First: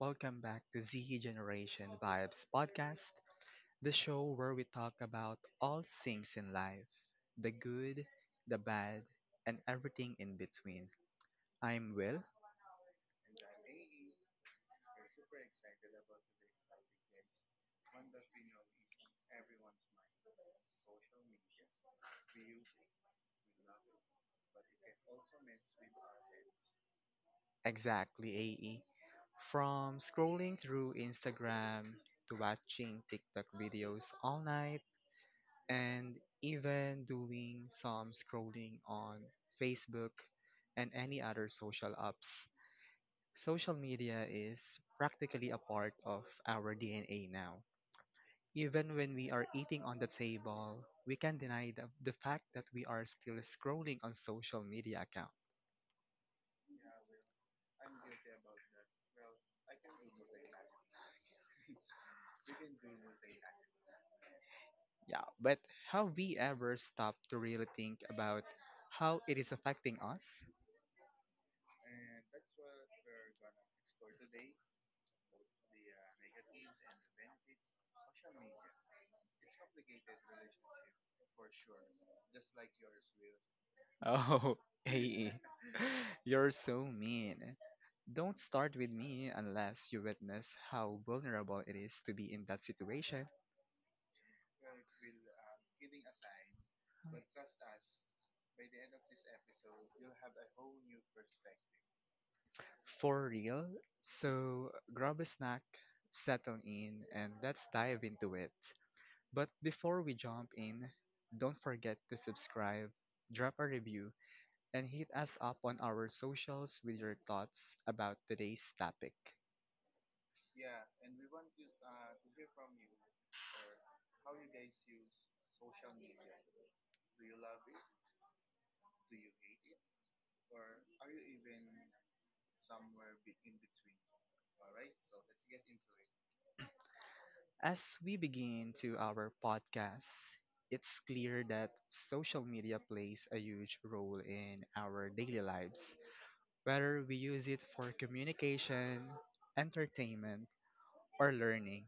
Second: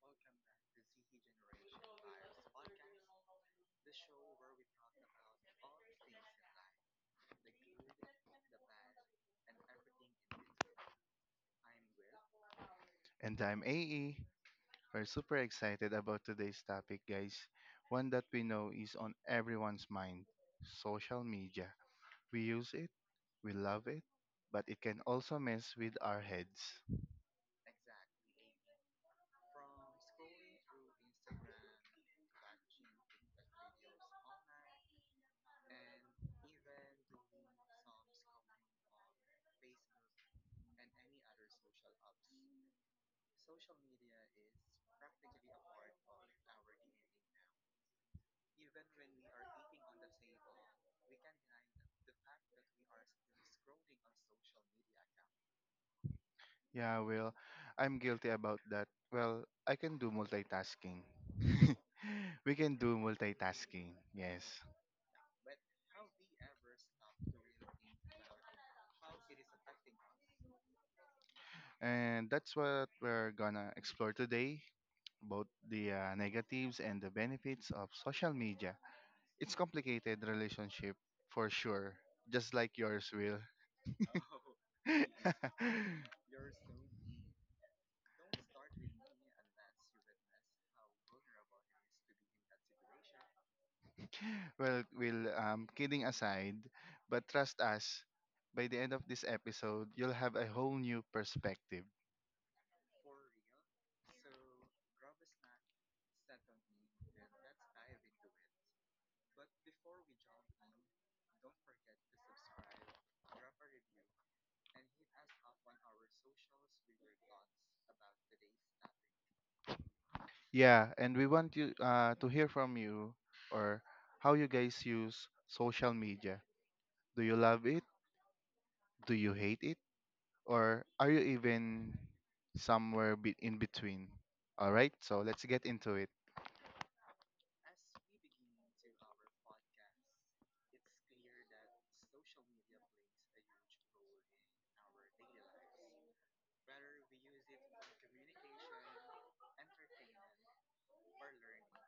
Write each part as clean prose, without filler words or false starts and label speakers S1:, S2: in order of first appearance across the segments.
S1: Welcome back to Z Generation Vibes Podcast, the show where we talk about all things in life the good, the bad, and everything in between. I'm Will,
S2: And I'm AE. We're super excited about today's topic, guys. One that we know is on everyone's mind, social media. We use it, we love it, but it can also mess with our heads.
S1: exactly AE, from scrolling through Instagram to watching TikTok videos all night and even doing some scrolling on Facebook and any other social apps. Social media is practically a part of our DNA now. Even when we are eating on the table, we can't deny the fact that we are still scrolling on social media account.
S2: Yeah, well, I'm guilty about that. Well, I can do multitasking. We can do multitasking, yes.
S1: Yeah, but have we ever stopped to really think about how it is affecting us?
S2: And that's what we're gonna explore today, both the negatives and the benefits of social media. It's complicated relationship for sure, just like yours, Will.
S1: Oh, hey, you're so mean. Don't start with me unless you witness how vulnerable it is to be in that situation.
S2: Well, Will, kidding aside, but trust us, by the end of this episode, you'll have a whole new perspective.
S1: For real? So grab a snack, settle in, and let's dive into it. But before we jump in, don't forget to subscribe, drop a review, and hit us up on our socials with your thoughts about today's topic.
S2: Yeah, and we want you to hear from you, or how you guys use social media. Do you love it? Do you hate it? Or are you even somewhere in between? All right, so let's get into it.
S1: As we begin to our podcast, it's clear that social media plays a huge role in our daily lives, whether we use it for communication, entertainment, or learning.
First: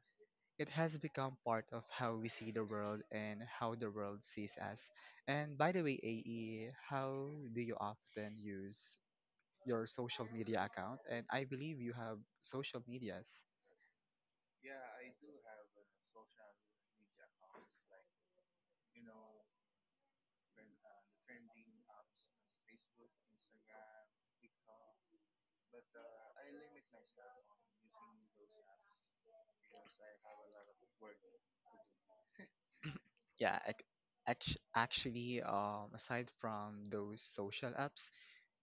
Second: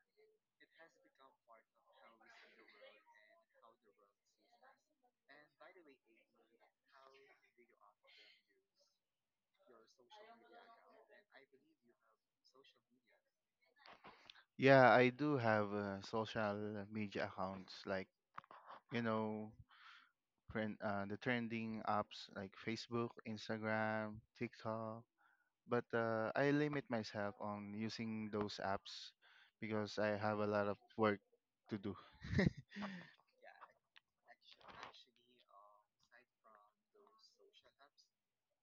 S1: It has become part of how we see the world and how the world sees us. And by the way, AE, how do you often use your social media account? And I believe you have social medias.
S2: Yeah, I do have social media accounts like, you know, the trending apps like Facebook, Instagram, TikTok. But I limit myself on using those apps because I have a lot of work to do.
S1: Yeah, ac- Aside from those social apps,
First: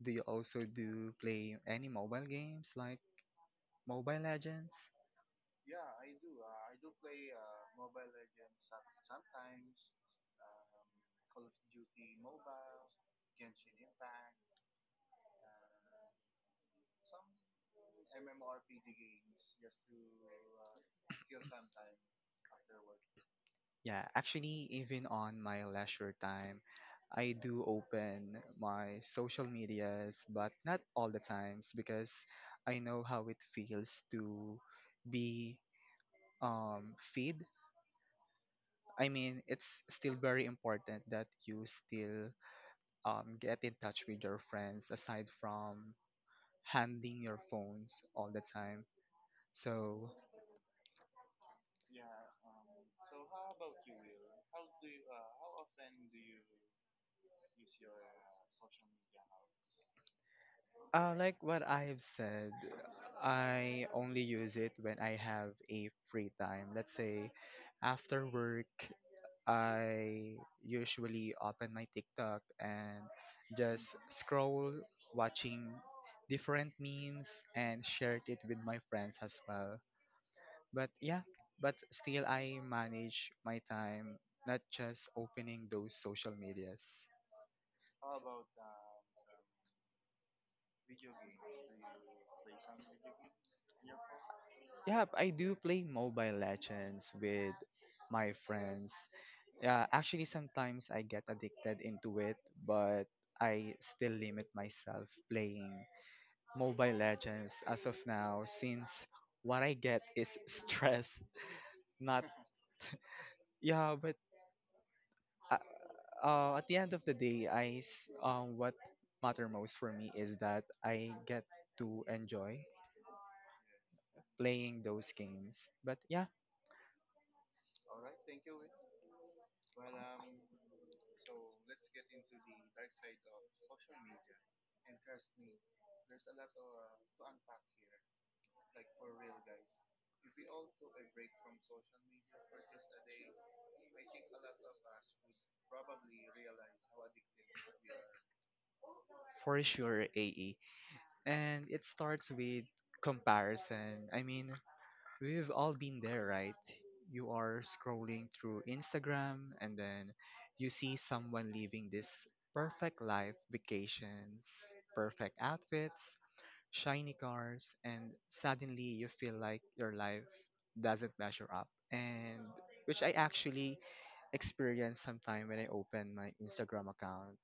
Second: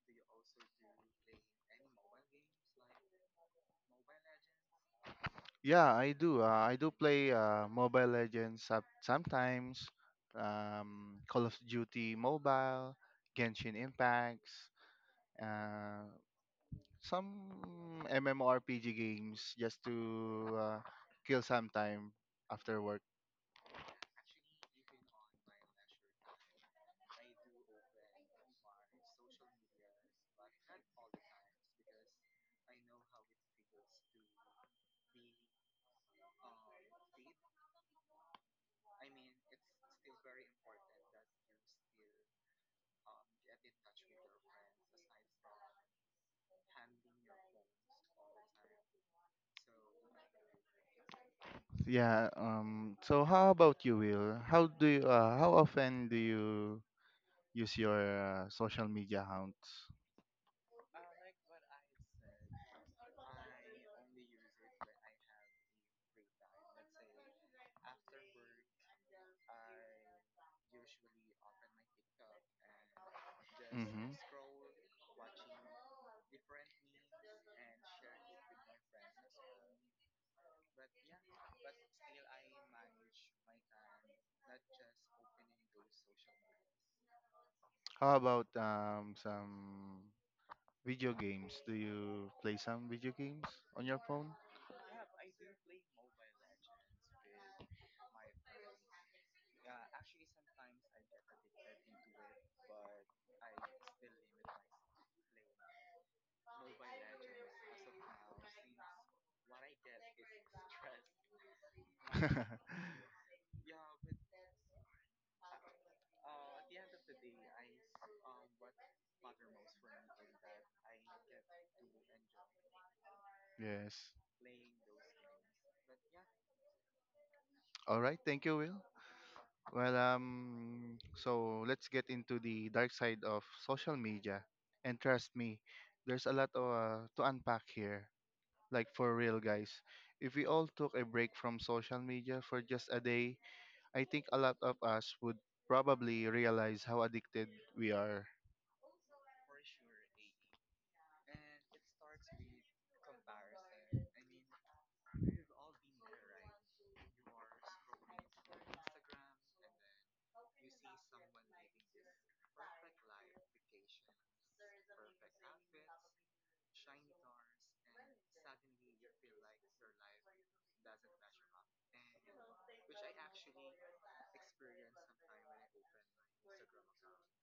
S1: do you also do play any mobile games like Mobile Legends?
S2: Yeah, I do. I do play Mobile Legends sometimes, Call of Duty Mobile, Genshin Impacts. uh, Some MMORPG games just to kill some time after work.
S1: Yeah, actually, even on my leisure time, I do open my social medias, but not all the times because I know how it feels to be feed. I mean, it's still very important that you still get in touch with your friends aside from handing your phones all the time. So
S2: Yeah. So how about you, Will? How often do you use your social media accounts?
S1: Like what I have said, I only use it when I have a free time. Let's say after work, I usually open my TikTok and just
S2: Mm-hmm.
S1: scroll, watching different memes and shared it with my friends as well. But yeah, but still I manage my time, not just opening those social medias.
S2: How about some video games? Do you play some video games on your phone?
S1: Yeah, I do play Mobile Legends with my friends. Yeah, actually, sometimes I get addicted into it, but I still limit myself playing Mobile Legends as of now, since what I get is stress. Not yeah, but uh, at the end of the day, what matter most for me is that I get to enjoy
S2: Yes.
S1: playing those games. But yeah,
S2: All right. Thank you, Will. Well, so let's get into the dark side of social media. And trust me, there's a lot of, to unpack here. Like for real, guys. If we all took a break from social media for just a day, I think a lot of us would probably realize how addicted we are.
S1: for sure, AE, and it starts with comparison. I mean, we've all been there, right? You are scrolling through Instagram and then you see someone living this perfect life, vacations, perfect outfits, shiny cars, and suddenly you feel like your life doesn't measure up. And which I actually experienced sometime when I opened my Instagram account.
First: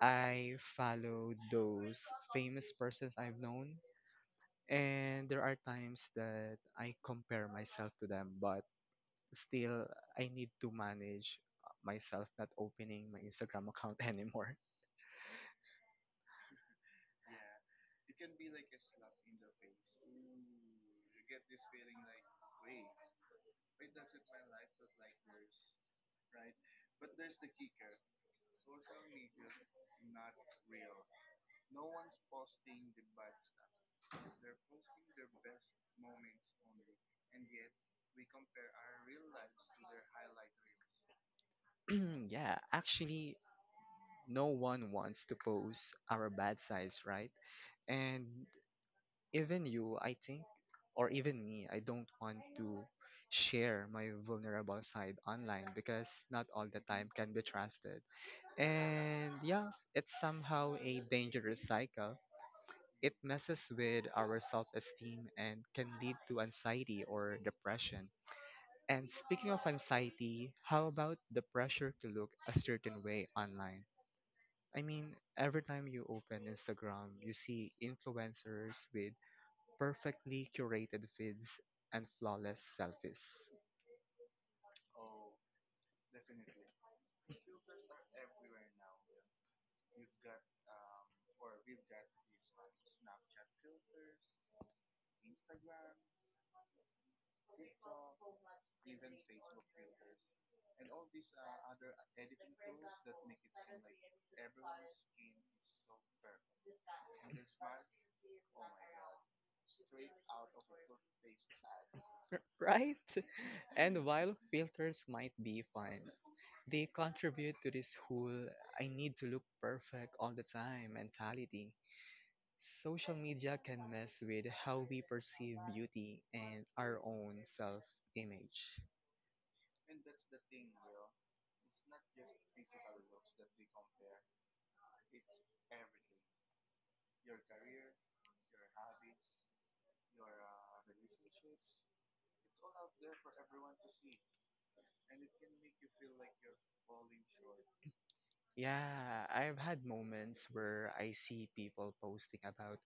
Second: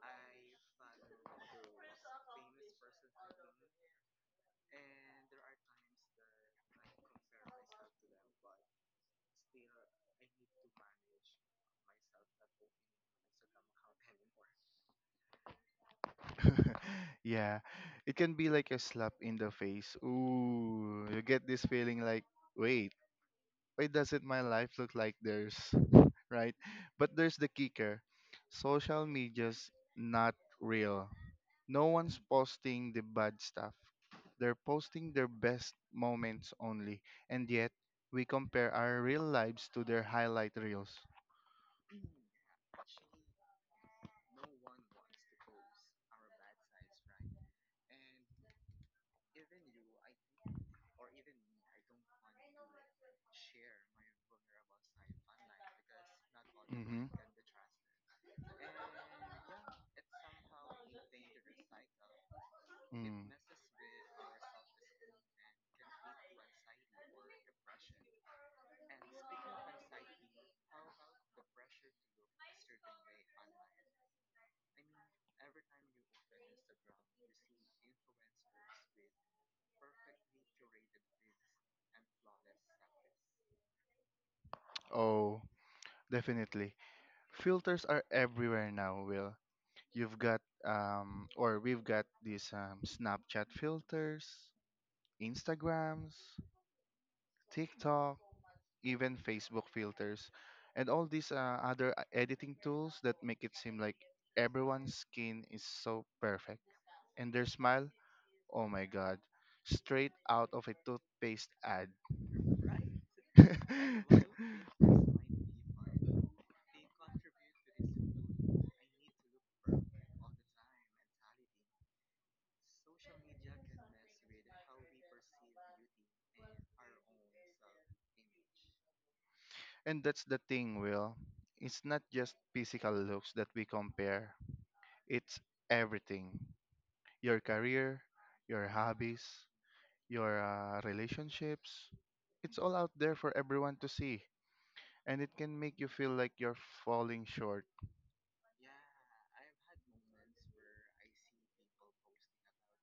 S1: I follow those famous persons I've known and there are times that I compare myself to them, but still I need to manage myself not opening my Instagram account anymore.
S2: Yeah, it can be like a slap in the face. Ooh, you get this feeling like, wait, why doesn't my life look like theirs? Right? But there's the kicker, social media's not real. No one's posting the bad stuff, they're posting their best moments only. And yet, we compare our real lives to their highlight reels.
S1: Yeah, actually, no one wants to post our bad sides, right? And even you, I think, or even me, I don't want to share my vulnerable side online because not all the
S2: Mm-hmm.
S1: time can be trusted. And yeah, it's somehow a dangerous cycle. It
S2: Mm.
S1: messes with our self esteem and can lead to anxiety or depression. And speaking of anxiety, how about the pressure to look a certain way online? I mean, every time you open Instagram, you see influencers with perfectly curated feeds and flawless selfies.
S2: Oh, definitely. Filters are everywhere now, Will. You've got or we've got these Snapchat filters, Instagrams, TikTok, even Facebook filters, and all these other editing tools that make it seem like everyone's skin is so perfect. And their smile, oh my god, straight out of a toothpaste ad.
S1: Right? And while filters might be fun, they contribute to this whole I need to look perfect all the time mentality. Social media can mess with how we perceive beauty and our own self image.
S2: And that's the thing, Will. It's not just physical looks that we compare. It's everything, your career, your hobbies, your relationships. It's all out there for everyone to see, and it can make you feel like you're falling short.
S1: Yeah, I've had moments where I see people posting about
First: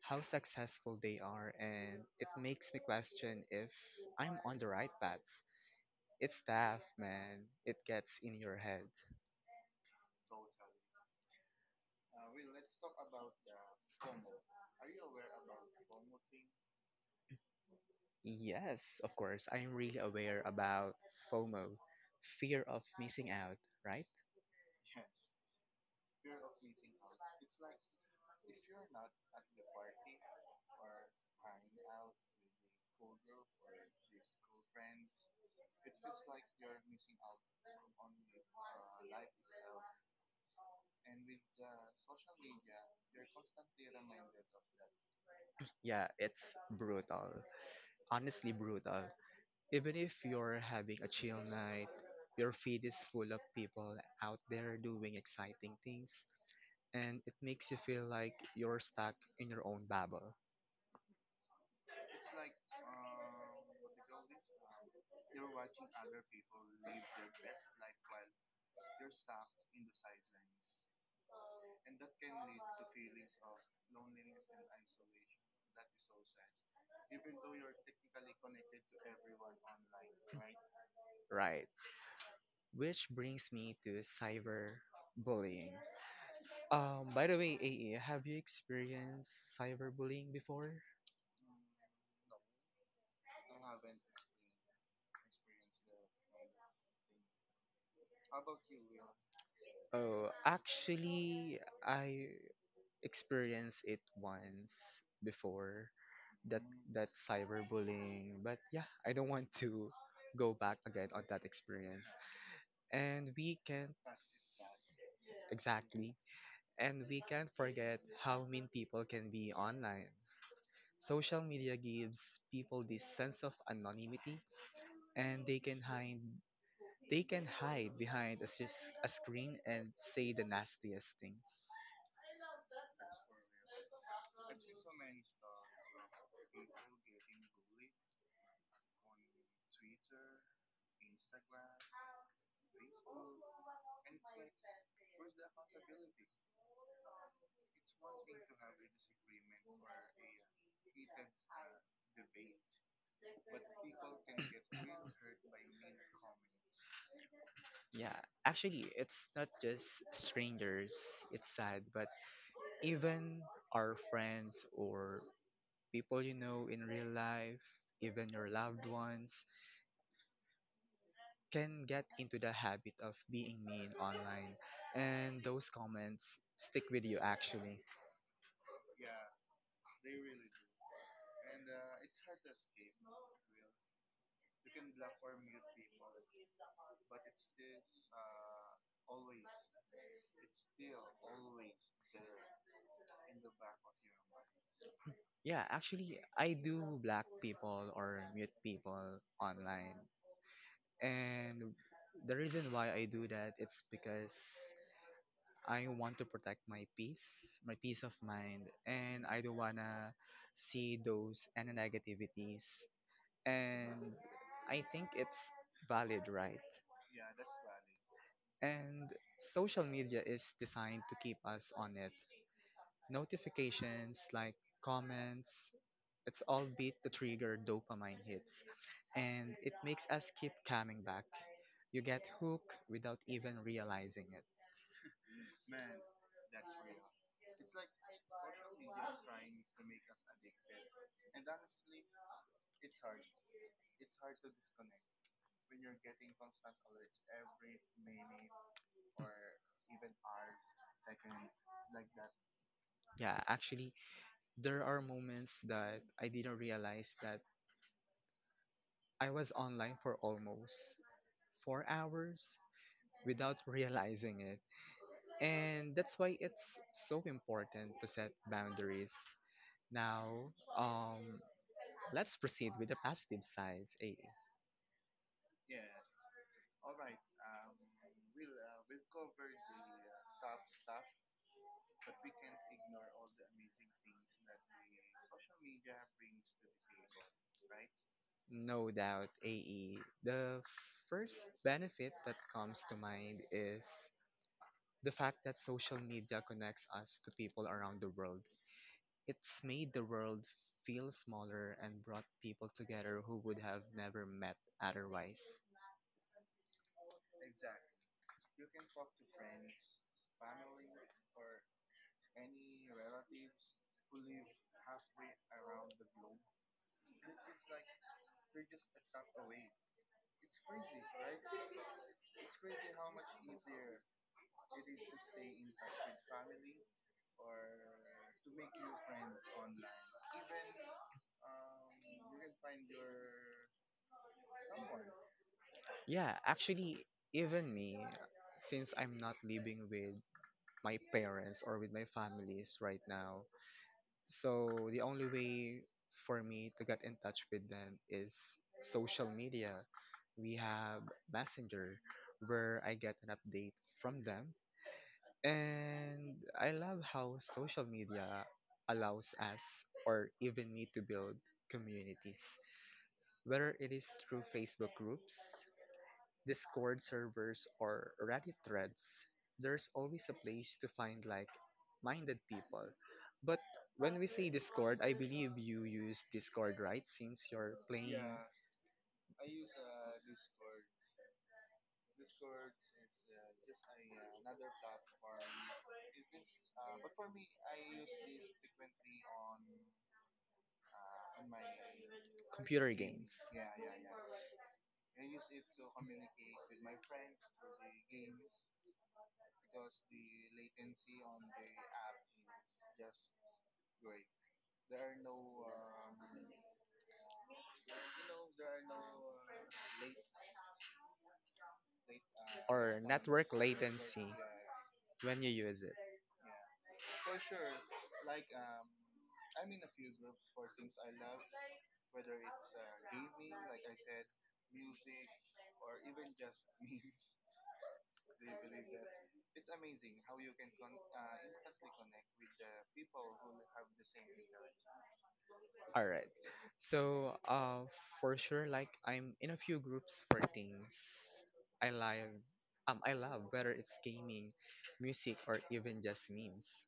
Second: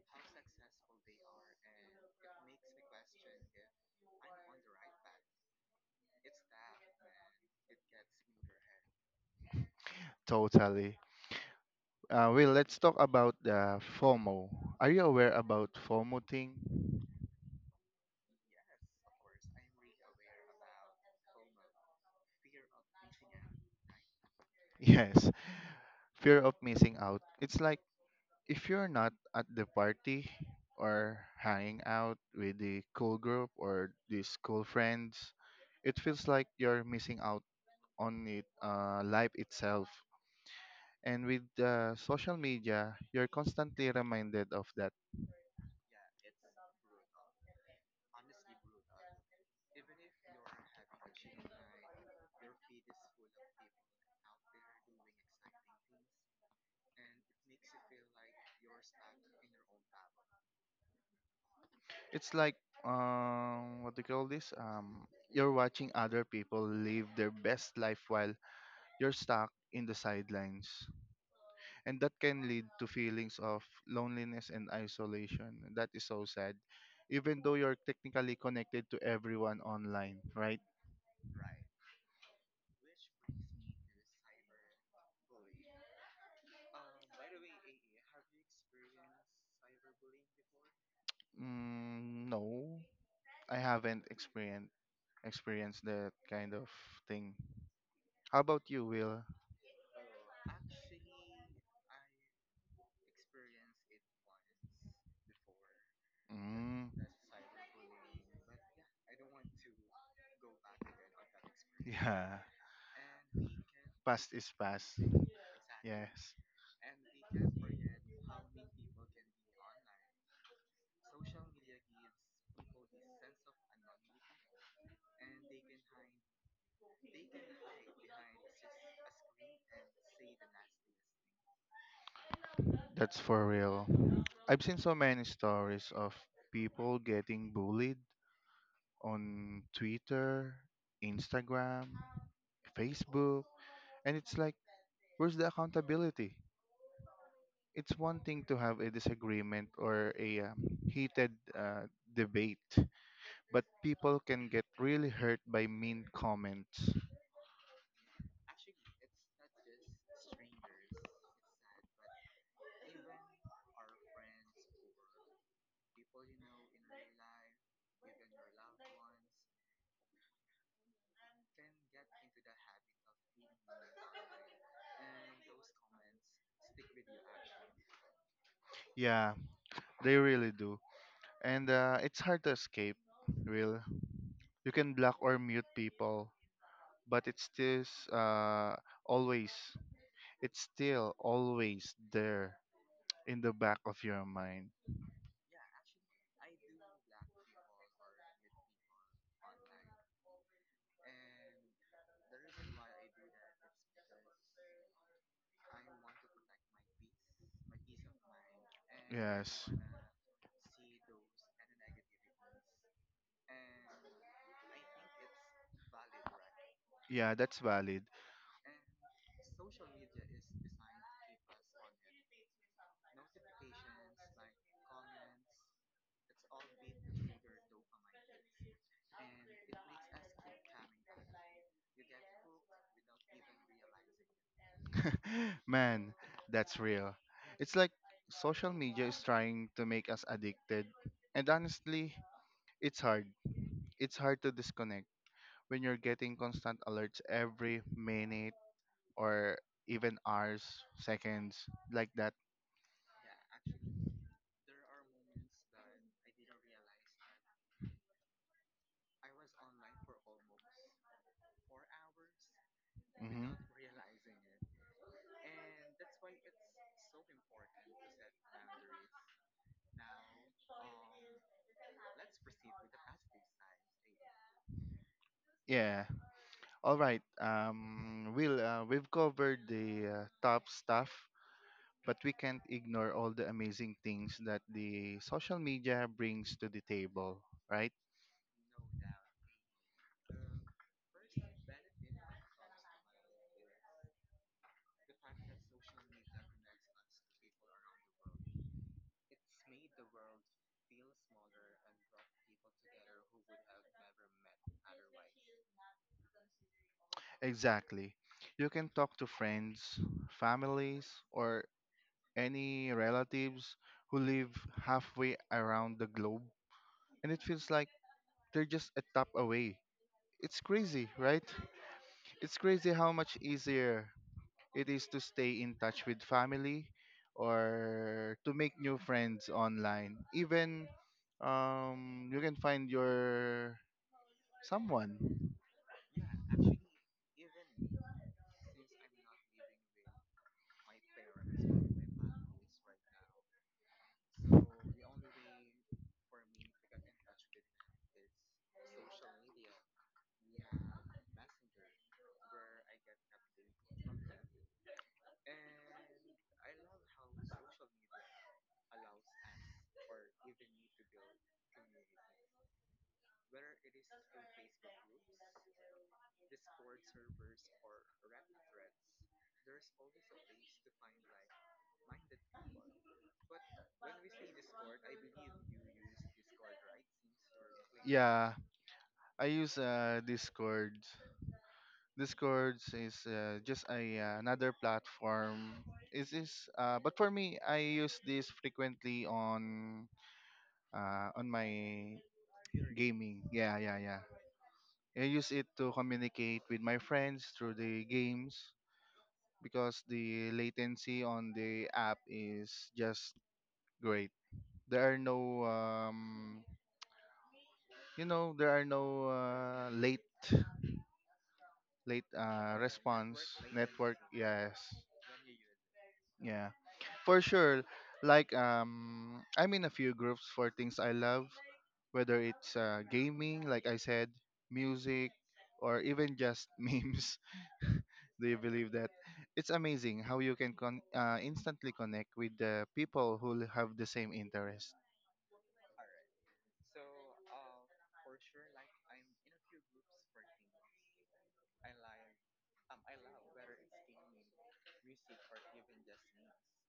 S1: how successful they are, and it makes me question if I'm on the right path. It's tough, man. It gets in your head.
S2: Totally. Well, let's talk about FOMO. Are you aware about FOMO thing?
S1: Yes, of course, I'm really aware about FOMO, fear of missing out, right?
S2: Yes, fear of missing out. It's like if you're not at the party or hanging out with the cool group or these cool friends, it feels like you're missing out on life itself. And with social media, you're constantly reminded of that.
S1: Yeah, it's brutal. Honestly, brutal. Even if you're having a chill night, your feed is full of people out there doing exciting things and it makes you feel like you're stuck in your own bubble,
S2: It's like, what do you call this? You're watching other people live their best life while you're stuck in the sidelines. And that can lead to feelings of loneliness and isolation. That is so sad. Even though you're technically connected to everyone online, right?
S1: right? Which brings me to cyberbullying. By the way, AE, have you experienced cyberbullying before?
S2: Mm, no, I haven't experienced that kind of thing. How about you, Will?
S1: Oh, actually, I experienced it once before that
S2: Mm,
S1: that cyberbullying, but yeah, I don't want to go back again on that experience.
S2: yeah,
S1: And we can't
S2: past is past.
S1: exactly,
S2: Yes,
S1: and we can't forget how mean people can be online. Social media gives people this sense of anonymity and they can hide behind a, sis- a screen and say the nastiest things.
S2: that's for real. I've seen so many stories of people getting bullied on Twitter, Instagram, Facebook, and it's like, where's the accountability? It's one thing to have a disagreement or a heated debate, but people can get really hurt by mean comments.
S1: Yeah, actually, it's not just strangers. It's sad, but even our friends or people you know in real life, even your loved ones, can get into the habit of being mean online, and those comments stick with you actually.
S2: Yeah, they really do. And it's hard to escape, Will. You can block or mute people, but uh, always, it's still always there in the back of your mind.
S1: Yeah, actually, I do black people or mute people online. And the reason why I do that it's because I want to protect my peace of mind, and I don't
S2: Yes.
S1: wanna see those and negativities. And I think it's valid, right?
S2: Yeah, that's valid.
S1: And social media is designed to keep us on it. Notifications like comments, it's all beat to trigger dopamine hits, and it makes us keep coming back. You get hooked without even realizing it.
S2: Man, that's real. It's like social media is trying to make us addicted. And honestly, it's hard. It's hard to disconnect when you're getting constant alerts every minute or even hours, seconds, like that.
S1: Yeah, actually, there are moments that I didn't realize that I was online for almost 4 hours without
S2: Hmm.
S1: realizing it. And that's why it's so important to set boundaries. Now, let's proceed with the positive sides. Eh?
S2: Yeah. All right. We've covered the top stuff, but we can't ignore all the amazing things that the social media brings to the table, right?
S1: No doubt, AE. The first benefit that comes to mind is the fact that social media connects us to people around the world. It's made the world feel smaller and brought people together who would have never met otherwise.
S2: Exactly. You can talk to friends, families, or any relatives who live halfway around the globe, and it feels like they're just a tap away. It's crazy, right? It's crazy how much easier it is to stay in touch with family or to make new friends online. Even you can find your someone.
S1: Yeah, actually, even me, since I'm not living with my parents or with my families right now, so the only way for me to get in touch with them is social media. We have Messenger where I get an update from them. And I love how social media allows us or even me to build communities, whether it is through Facebook groups, Discord servers or Reddit threads, there's always a place to find like minded people. But when we say Discord, I believe you use Discord, right? Since you're playing
S2: Yeah, I use Discord. Discord is just a another platform. Is this? But for me, I use this frequently on my
S1: computer games.
S2: gaming. Yeah, yeah, yeah. I use it to communicate with my friends through the games because the latency on the app is just great. There are no there are no late late
S1: Yeah. Or
S2: response
S1: network
S2: network.
S1: latency
S2: Yes,
S1: when you use it.
S2: yeah. For sure. Like I'm in a few groups for things I love, whether it's gaming, like I said, music, or even just memes. Do you believe that? It's amazing how you can instantly connect with the people who have the same interest.
S1: All right. So, for sure, like I'm in a few groups for things I love. I love whether it's gaming, music, or even just memes.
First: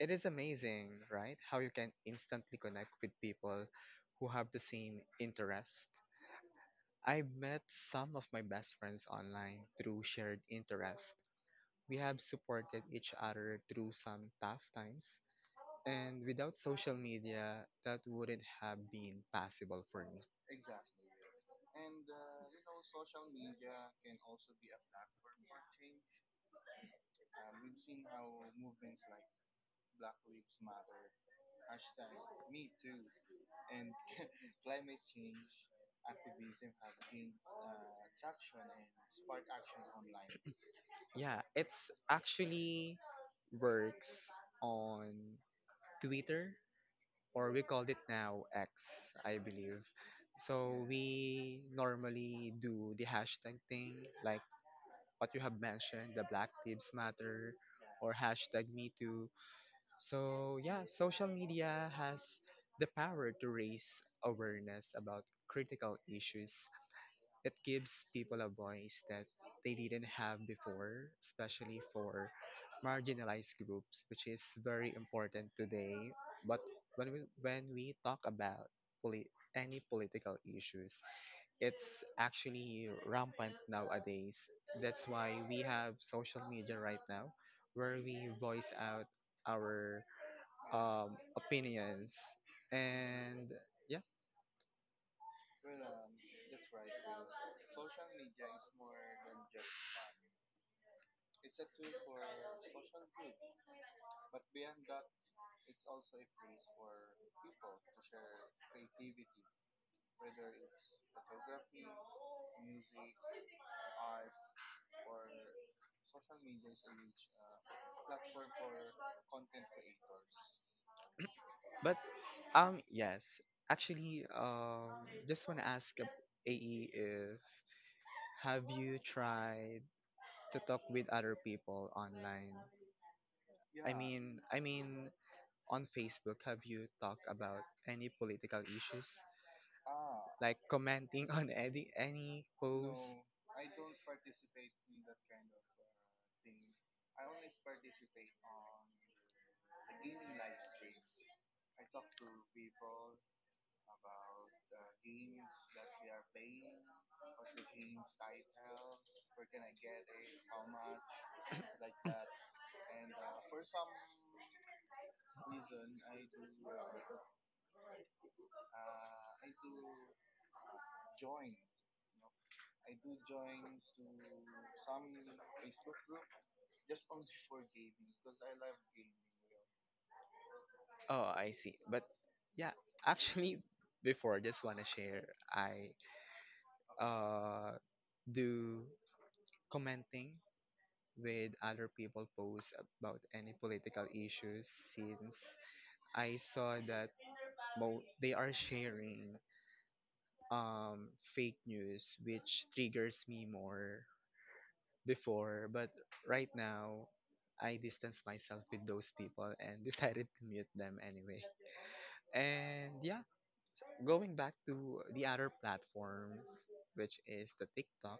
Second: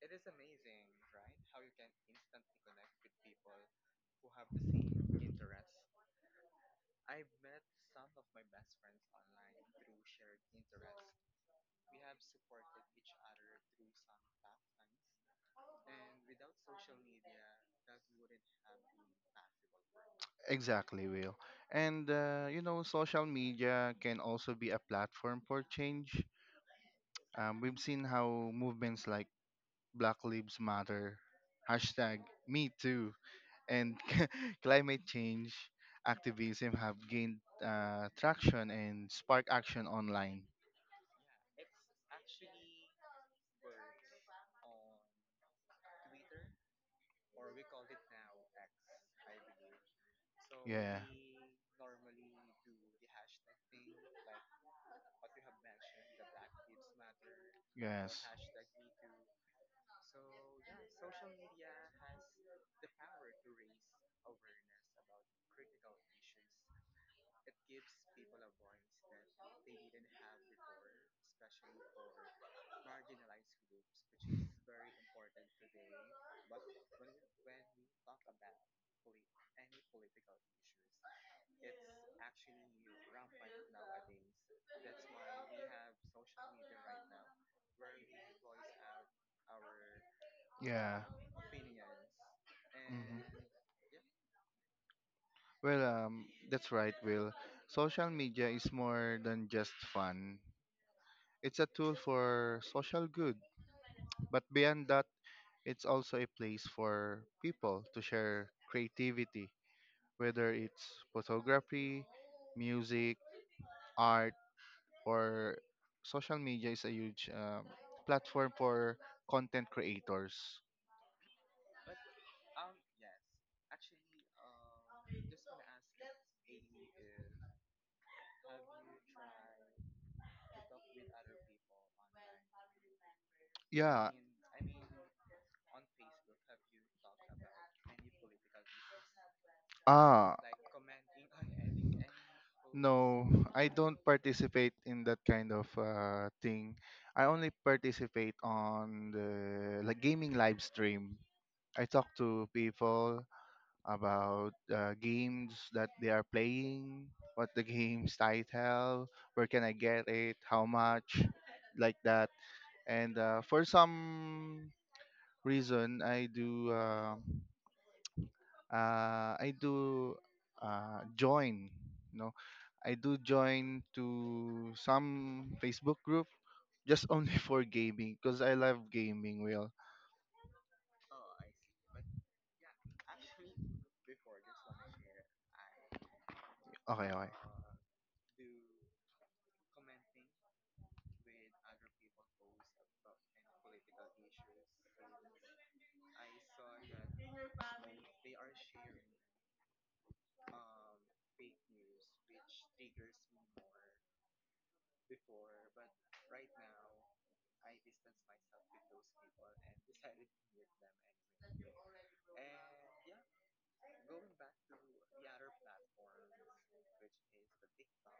S1: It is amazing, right? How you can instantly connect with people who have the same interests. I've met some of my best friends online through shared interests. We have supported each other through some tough times, and without social media, that wouldn't have been possible for me.
S2: Exactly, Will. And you know, social media can also be a platform for change. We've seen how movements like Black Lives Matter, hashtag Me Too, and climate change activism have gained traction and spark action online.
S1: Yeah, it's actually works on Twitter or we called it now X, I believe. So
S2: Yeah.
S1: we normally do the hashtag thing, like what you have mentioned, the Black Lives Matter or
S2: Yes.
S1: hashtag Me Too. So yeah, social media has the power to raise awareness about critical issues. It gives people a voice that they didn't have before, especially for marginalized groups, which is very important today. But when we talk about poli- any political issues, it's actually rampant nowadays. That's why we have social media right now, where we voice out our
S2: Yeah.
S1: opinions
S2: Hmm.
S1: and yeah.
S2: Well, that's right, Will. Social media is more than just fun. It's a tool for social good. But beyond that, it's also a place for people to share creativity, whether it's photography, music, art, or social media is a huge platform for content creators.
S1: But yes, actually just want to ask AE if have you tried to talk with other people online? I
S2: Yeah.
S1: mean, I mean, on Facebook, have you talked about any political issues,
S2: Ah,
S1: like commenting on any post?
S2: no, I don't participate in that kind of thing. I only participate on the like gaming live stream. I talk to people about games that they are playing, what the game's title, where can I get it, how much, like that. And for some reason, I do join, you know, I do join to some Facebook group just only for gaming because I love gaming, Will.
S1: Oh, I see. But yeah, actually, before just wanna share, I
S2: Okay, okay.
S1: uh do commenting with other people posts about any political issues since I saw that mo- they are sharing um fake news which triggers me more before, but right now I distance myself with those people and decided to mute them anyway. And yeah, going back to the other platforms which is the TikTok,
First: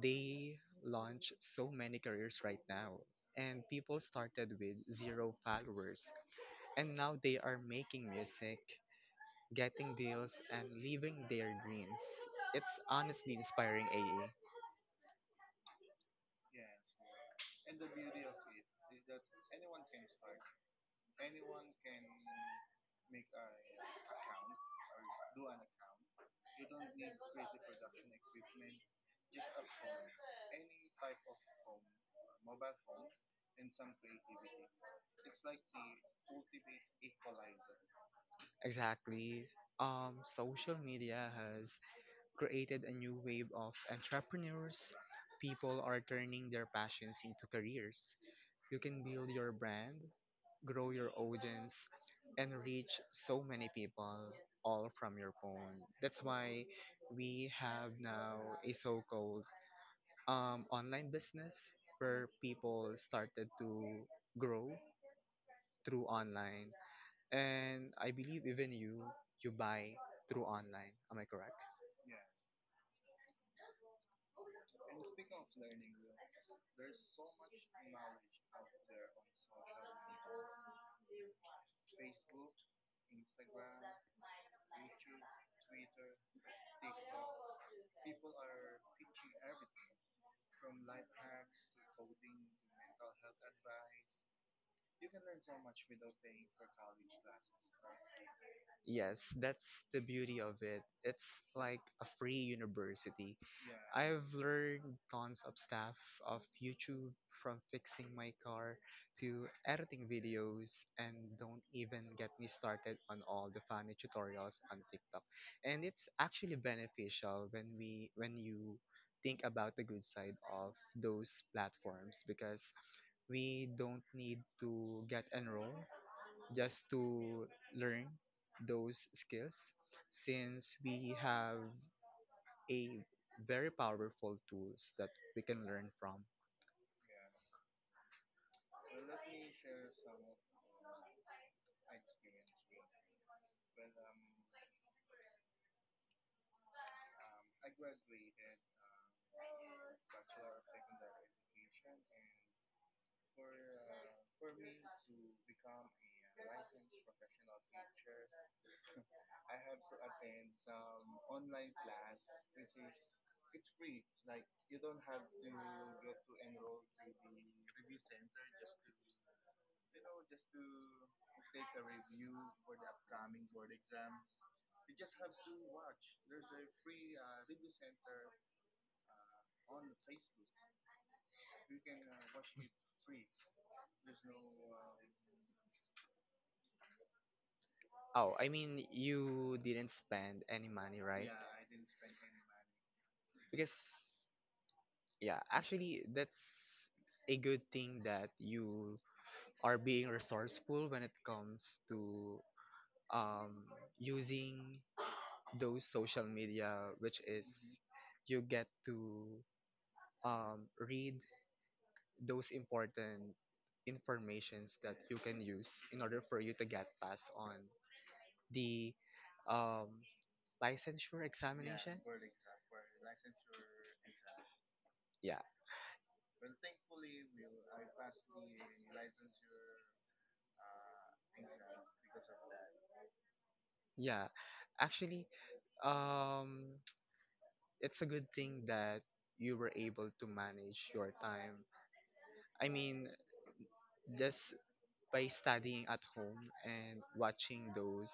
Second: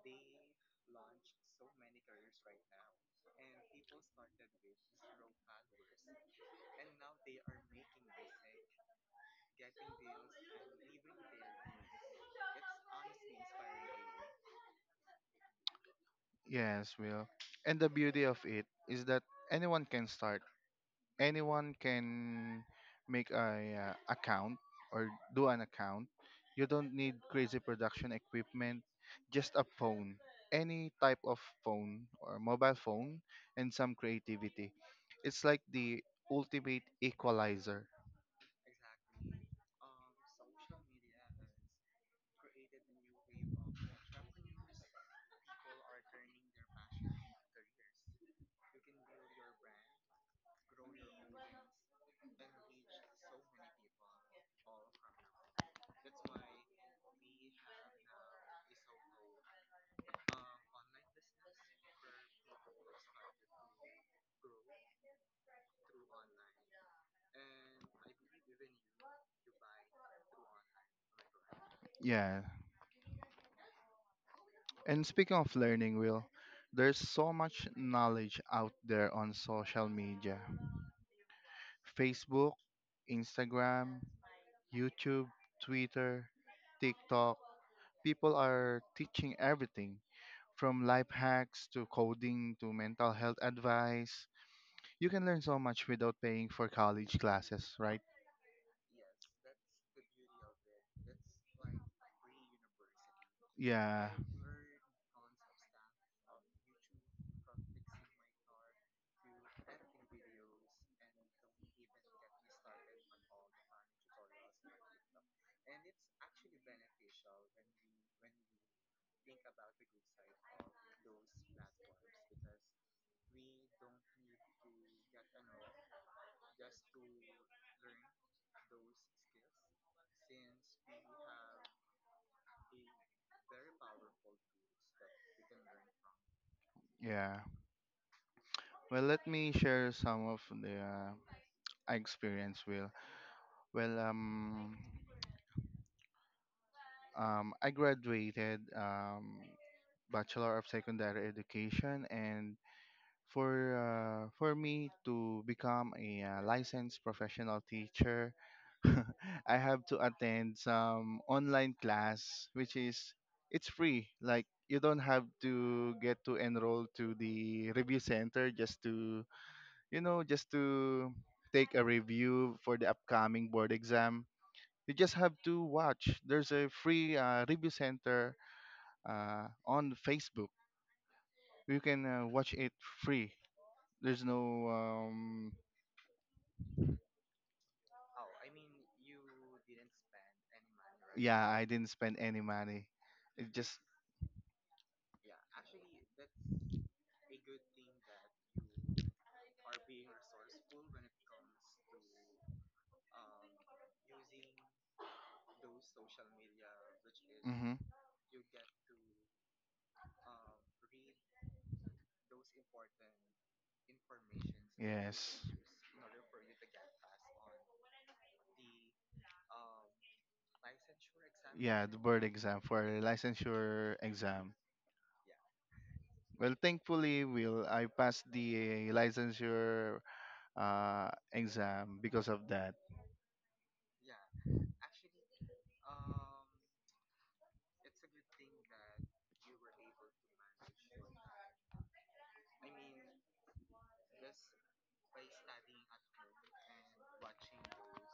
S1: they launch so many careers right now and people started with zero followers and now they are making music, getting deals and living their dreams. It's honestly inspiring, A. A.
S2: Yes, Will. And the beauty of it is that anyone can start, anyone can make a account or do an account. You don't need crazy production equipment, just a phone, any type of phone or mobile phone, and some creativity. It's like the ultimate equalizer.
S1: Exactly. Social media has created a new wave of entrepreneurs. People are turning their passions into careers. You can build your brand, grow your audience, and reach so many people all from your phone. That's why we have now a so called online business where people started to grow through online. And I believe even you buy through online. Am I correct?
S2: Yeah. And speaking of learning, Will, there's so much knowledge out there on social media. Facebook, Instagram, YouTube, Twitter, TikTok. People are teaching everything from life hacks to coding to mental health advice. You can learn so much without paying for college classes, right?
S1: Yes, that's the beauty of it. It's like a free university.
S2: Yeah,
S1: I've learned tons of stuff of YouTube from fixing my car to editing videos and don't even get me started on all the funny tutorials on TikTok. And it's actually beneficial when you think about the good side of those platforms because we don't need to get enrolled just to learn those skills since we have a very powerful tools that we can learn from.
S2: yeah. Well, let me share some of the I experience, Will. well, um, I graduated Bachelor of Secondary Education, and for me to become a licensed professional teacher, I have to attend some online class, which is it's free. Like you don't have to get to enroll to the review center just to you know just to take a review for the upcoming board exam. You just have to watch. There's a free review center on Facebook. You can watch it free. There's no
S1: Oh, I mean, you didn't spend any money, right?
S2: yeah, I didn't spend any money. It
S1: Because
S2: just
S1: yeah, actually, that's a good thing that you are being resourceful when it comes to um using those social media, which
S2: Mm-hmm.
S1: is you get to read those important informations that you
S2: Yes.
S1: can use in order for you to get past on the um, licensure
S2: Yeah, the
S1: examination.
S2: board exam for licensure exam.
S1: Yeah.
S2: Well, thankfully, Will, I passed the licensure exam because of that
S1: Yeah, actually, um it's a good thing that you were able to manage your time, I mean, just by studying at home and watching those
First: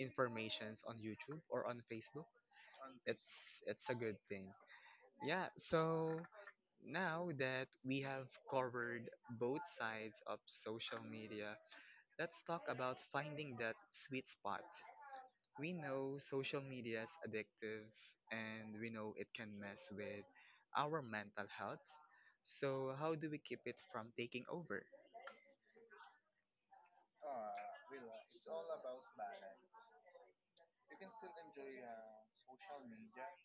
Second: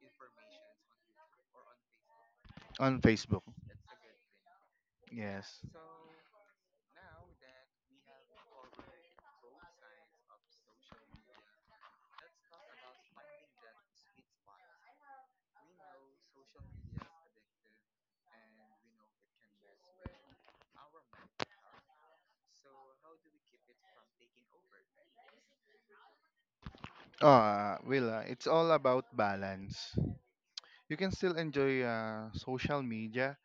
S1: informations on YouTube or on Facebook.
S2: on Facebook.
S1: It's it's a good thing. Yeah,
S2: Yes. Oh,
S1: so now that we have covered both sides of social media, let's talk about finding that sweet spot. We know social media is addictive and we know it can mess with our mental health. So, how do we keep it from taking over?
S2: Will, it's all about balance. You can still enjoy social media,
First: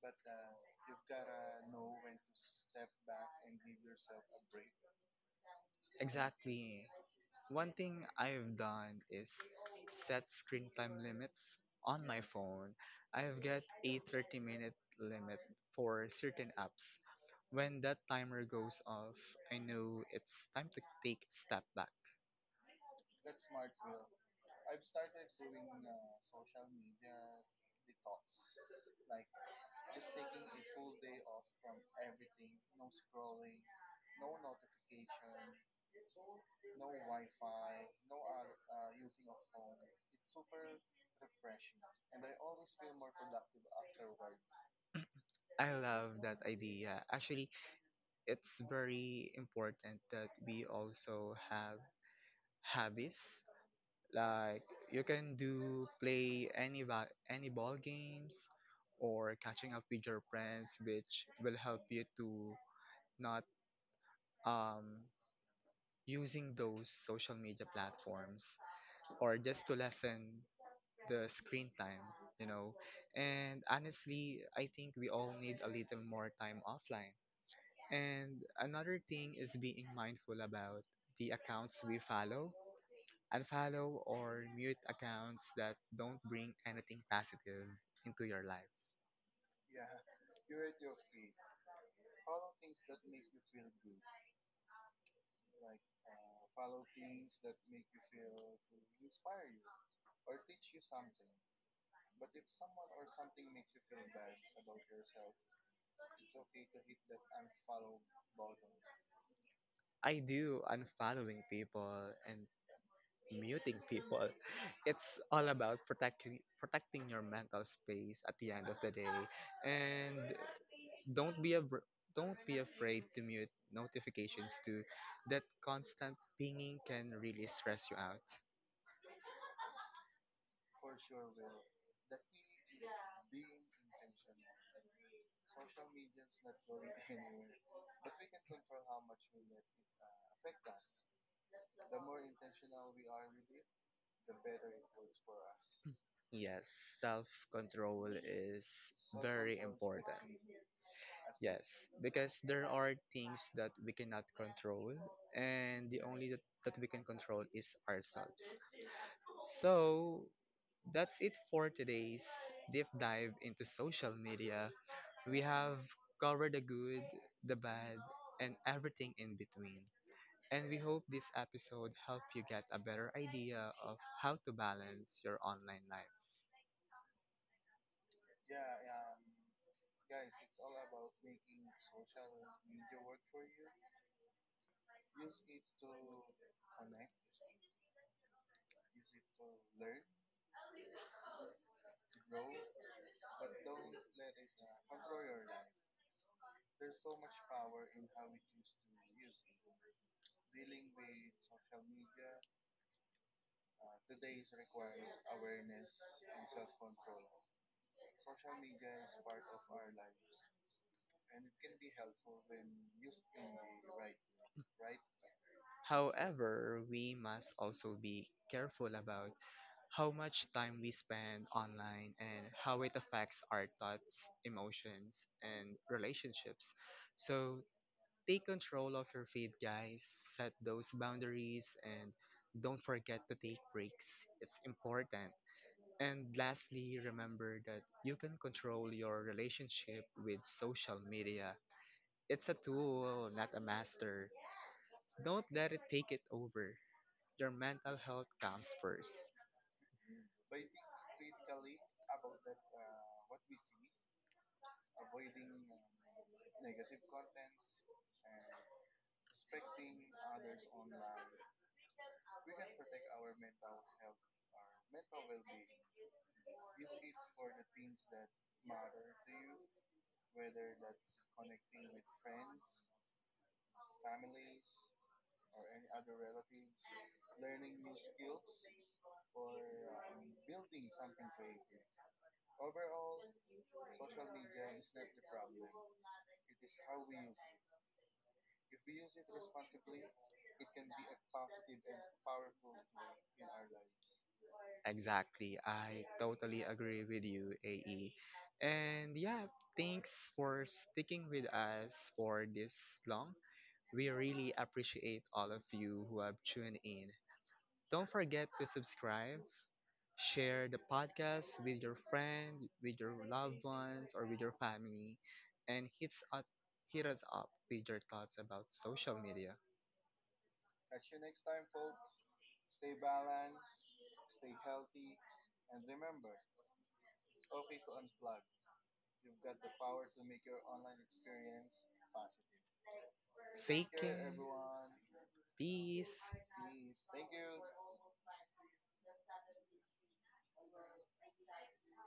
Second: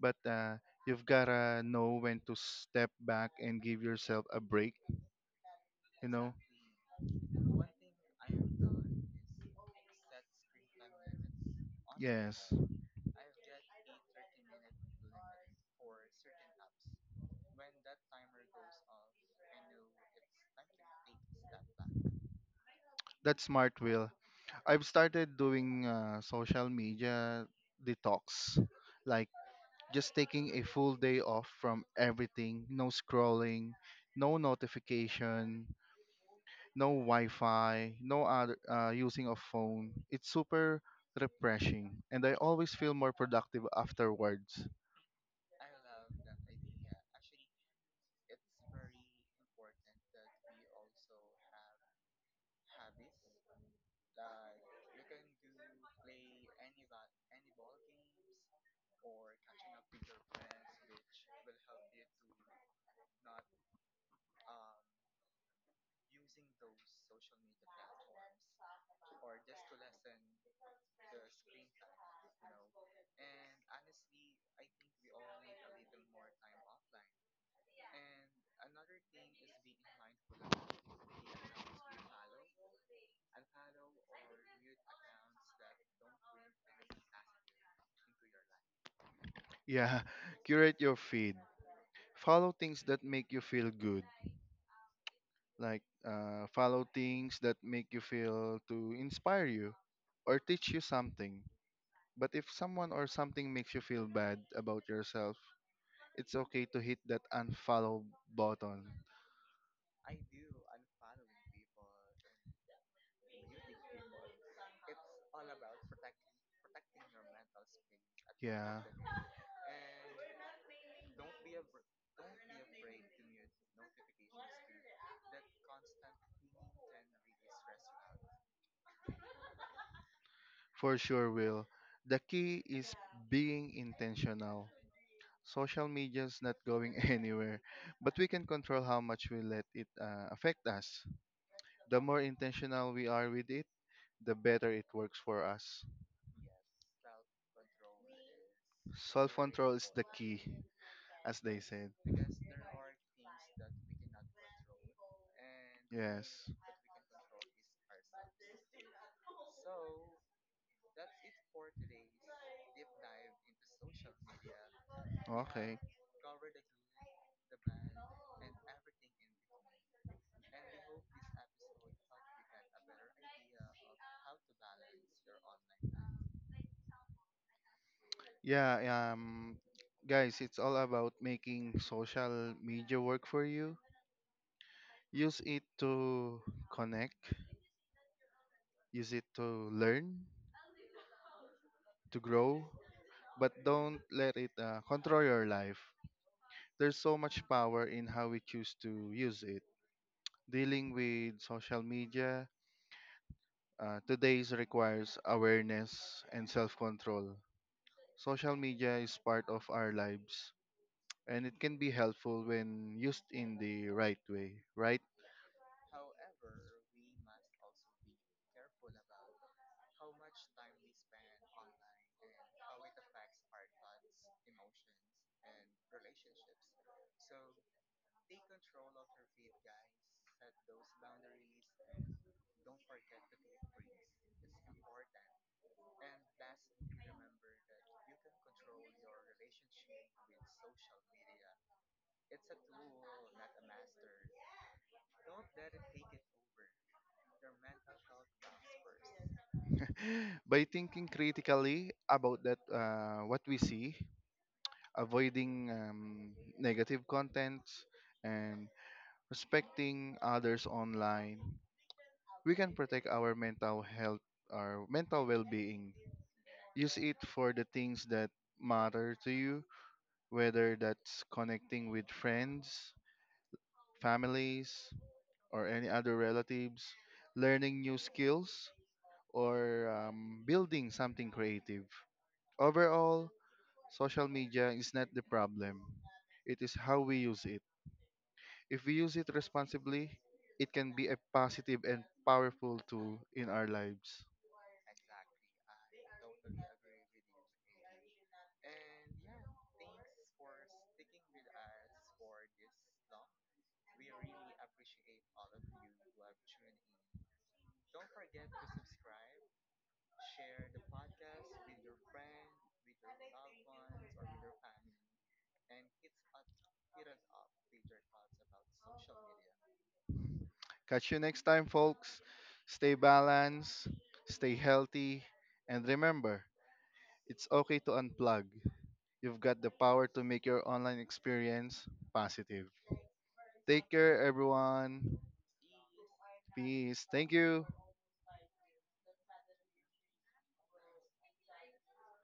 S2: but you've gotta know when to step back and give yourself a break. You know,
S1: Exactly. One thing I've done is set screen time limits on my
S2: yes,
S1: phone. I've got a 30-minute minute limit for certain apps. When that timer goes off, I know it's time to take a step back.
S2: that's smart, Will. I've started doing social media detox, like just taking a full day off from everything. No scrolling, no notification, no Wi-Fi, no other using of phone. It's super refreshing, and I always feel more productive afterwards.
S1: I love that idea. Actually, it's very important that we also have habits. Like you can do play any ball games or catching up with your friends, which will help you to not um using those social media platforms or just to lessen the screen time, you know. And honestly, I think we all need a little more time offline. And another thing is being mindful about the accounts we follow. Unfollow or mute accounts that don't bring anything positive into your life.
S2: Yeah. Curate your feed, follow things that make you feel good, like follow things that make you feel to inspire you or teach you something. But if someone or something makes you feel bad about yourself, it's okay to hit that unfollow button.
S1: I do unfollowing people and muting people. It's all about protecting your mental space at the end of
S2: Yeah,
S1: the day. And don't be a don't be afraid to mute notifications too. That constant pinging can really stress you out.
S2: for sure, Will. The key is being intentional. Social media is not going anywhere, but we can control how much we let it affect us. The more intentional we are with it, the better it works for us.
S1: Yes, self-control is
S2: Self
S1: very
S2: control is the
S1: important.
S2: key, as they
S1: Yes,
S2: said.
S1: because there are things that we cannot control, and the only that,
S2: Yes.
S1: that we can control is ourselves. So that's it for today's deep dive into social media. We
S2: Okay.
S1: have covered the good, the bad, and everything in between. And we hope this episode helped you get a better idea of how to balance your online life.
S2: Yeah. Um, guys, it's all about making social media work for you. Use it to connect. Use it to learn, to grow, but don't let it control your life. There's so much power in how we choose to use it. Dealing with social media today requires awareness and self-control. Social media is part of our lives, and it can be helpful when used in the right way, right?
S1: However, we must also be careful about how much time we spend online and how it affects our thoughts, emotions, and relationships. So take control of your feed, guys. Set those boundaries and don't forget to take breaks. It's important. And lastly, remember that you can control your relationship with social media. It's a tool, not a master. Don't let it take it over. Their mental health comes first.
S2: By thinking critically about that what we see, avoiding negative contents and respecting others online, we can protect our mental health, our mental well-being. Use it for the things that matter to you, whether that's connecting with friends, families, or any other relatives, learning new skills, or building something creative. Overall, social media is not the problem, it is how we use it. If we use it responsibly, it can be a positive and powerful tool in our lives.
S1: Exactly. I totally agree with you, AE. And yeah, thanks for sticking with us for this long. We really appreciate all of you who have tuned in. Don't forget to subscribe, share the podcast with your friend, with your loved ones, or with your family, and hit us up with your thoughts about social media.
S2: Catch you next time, folks. Stay balanced, stay healthy, and remember, it's okay to unplug. You've got the power to make your online experience positive. Take
S1: Take
S2: care,
S1: care.
S2: everyone.
S1: Peace.
S2: Peace. Thank you.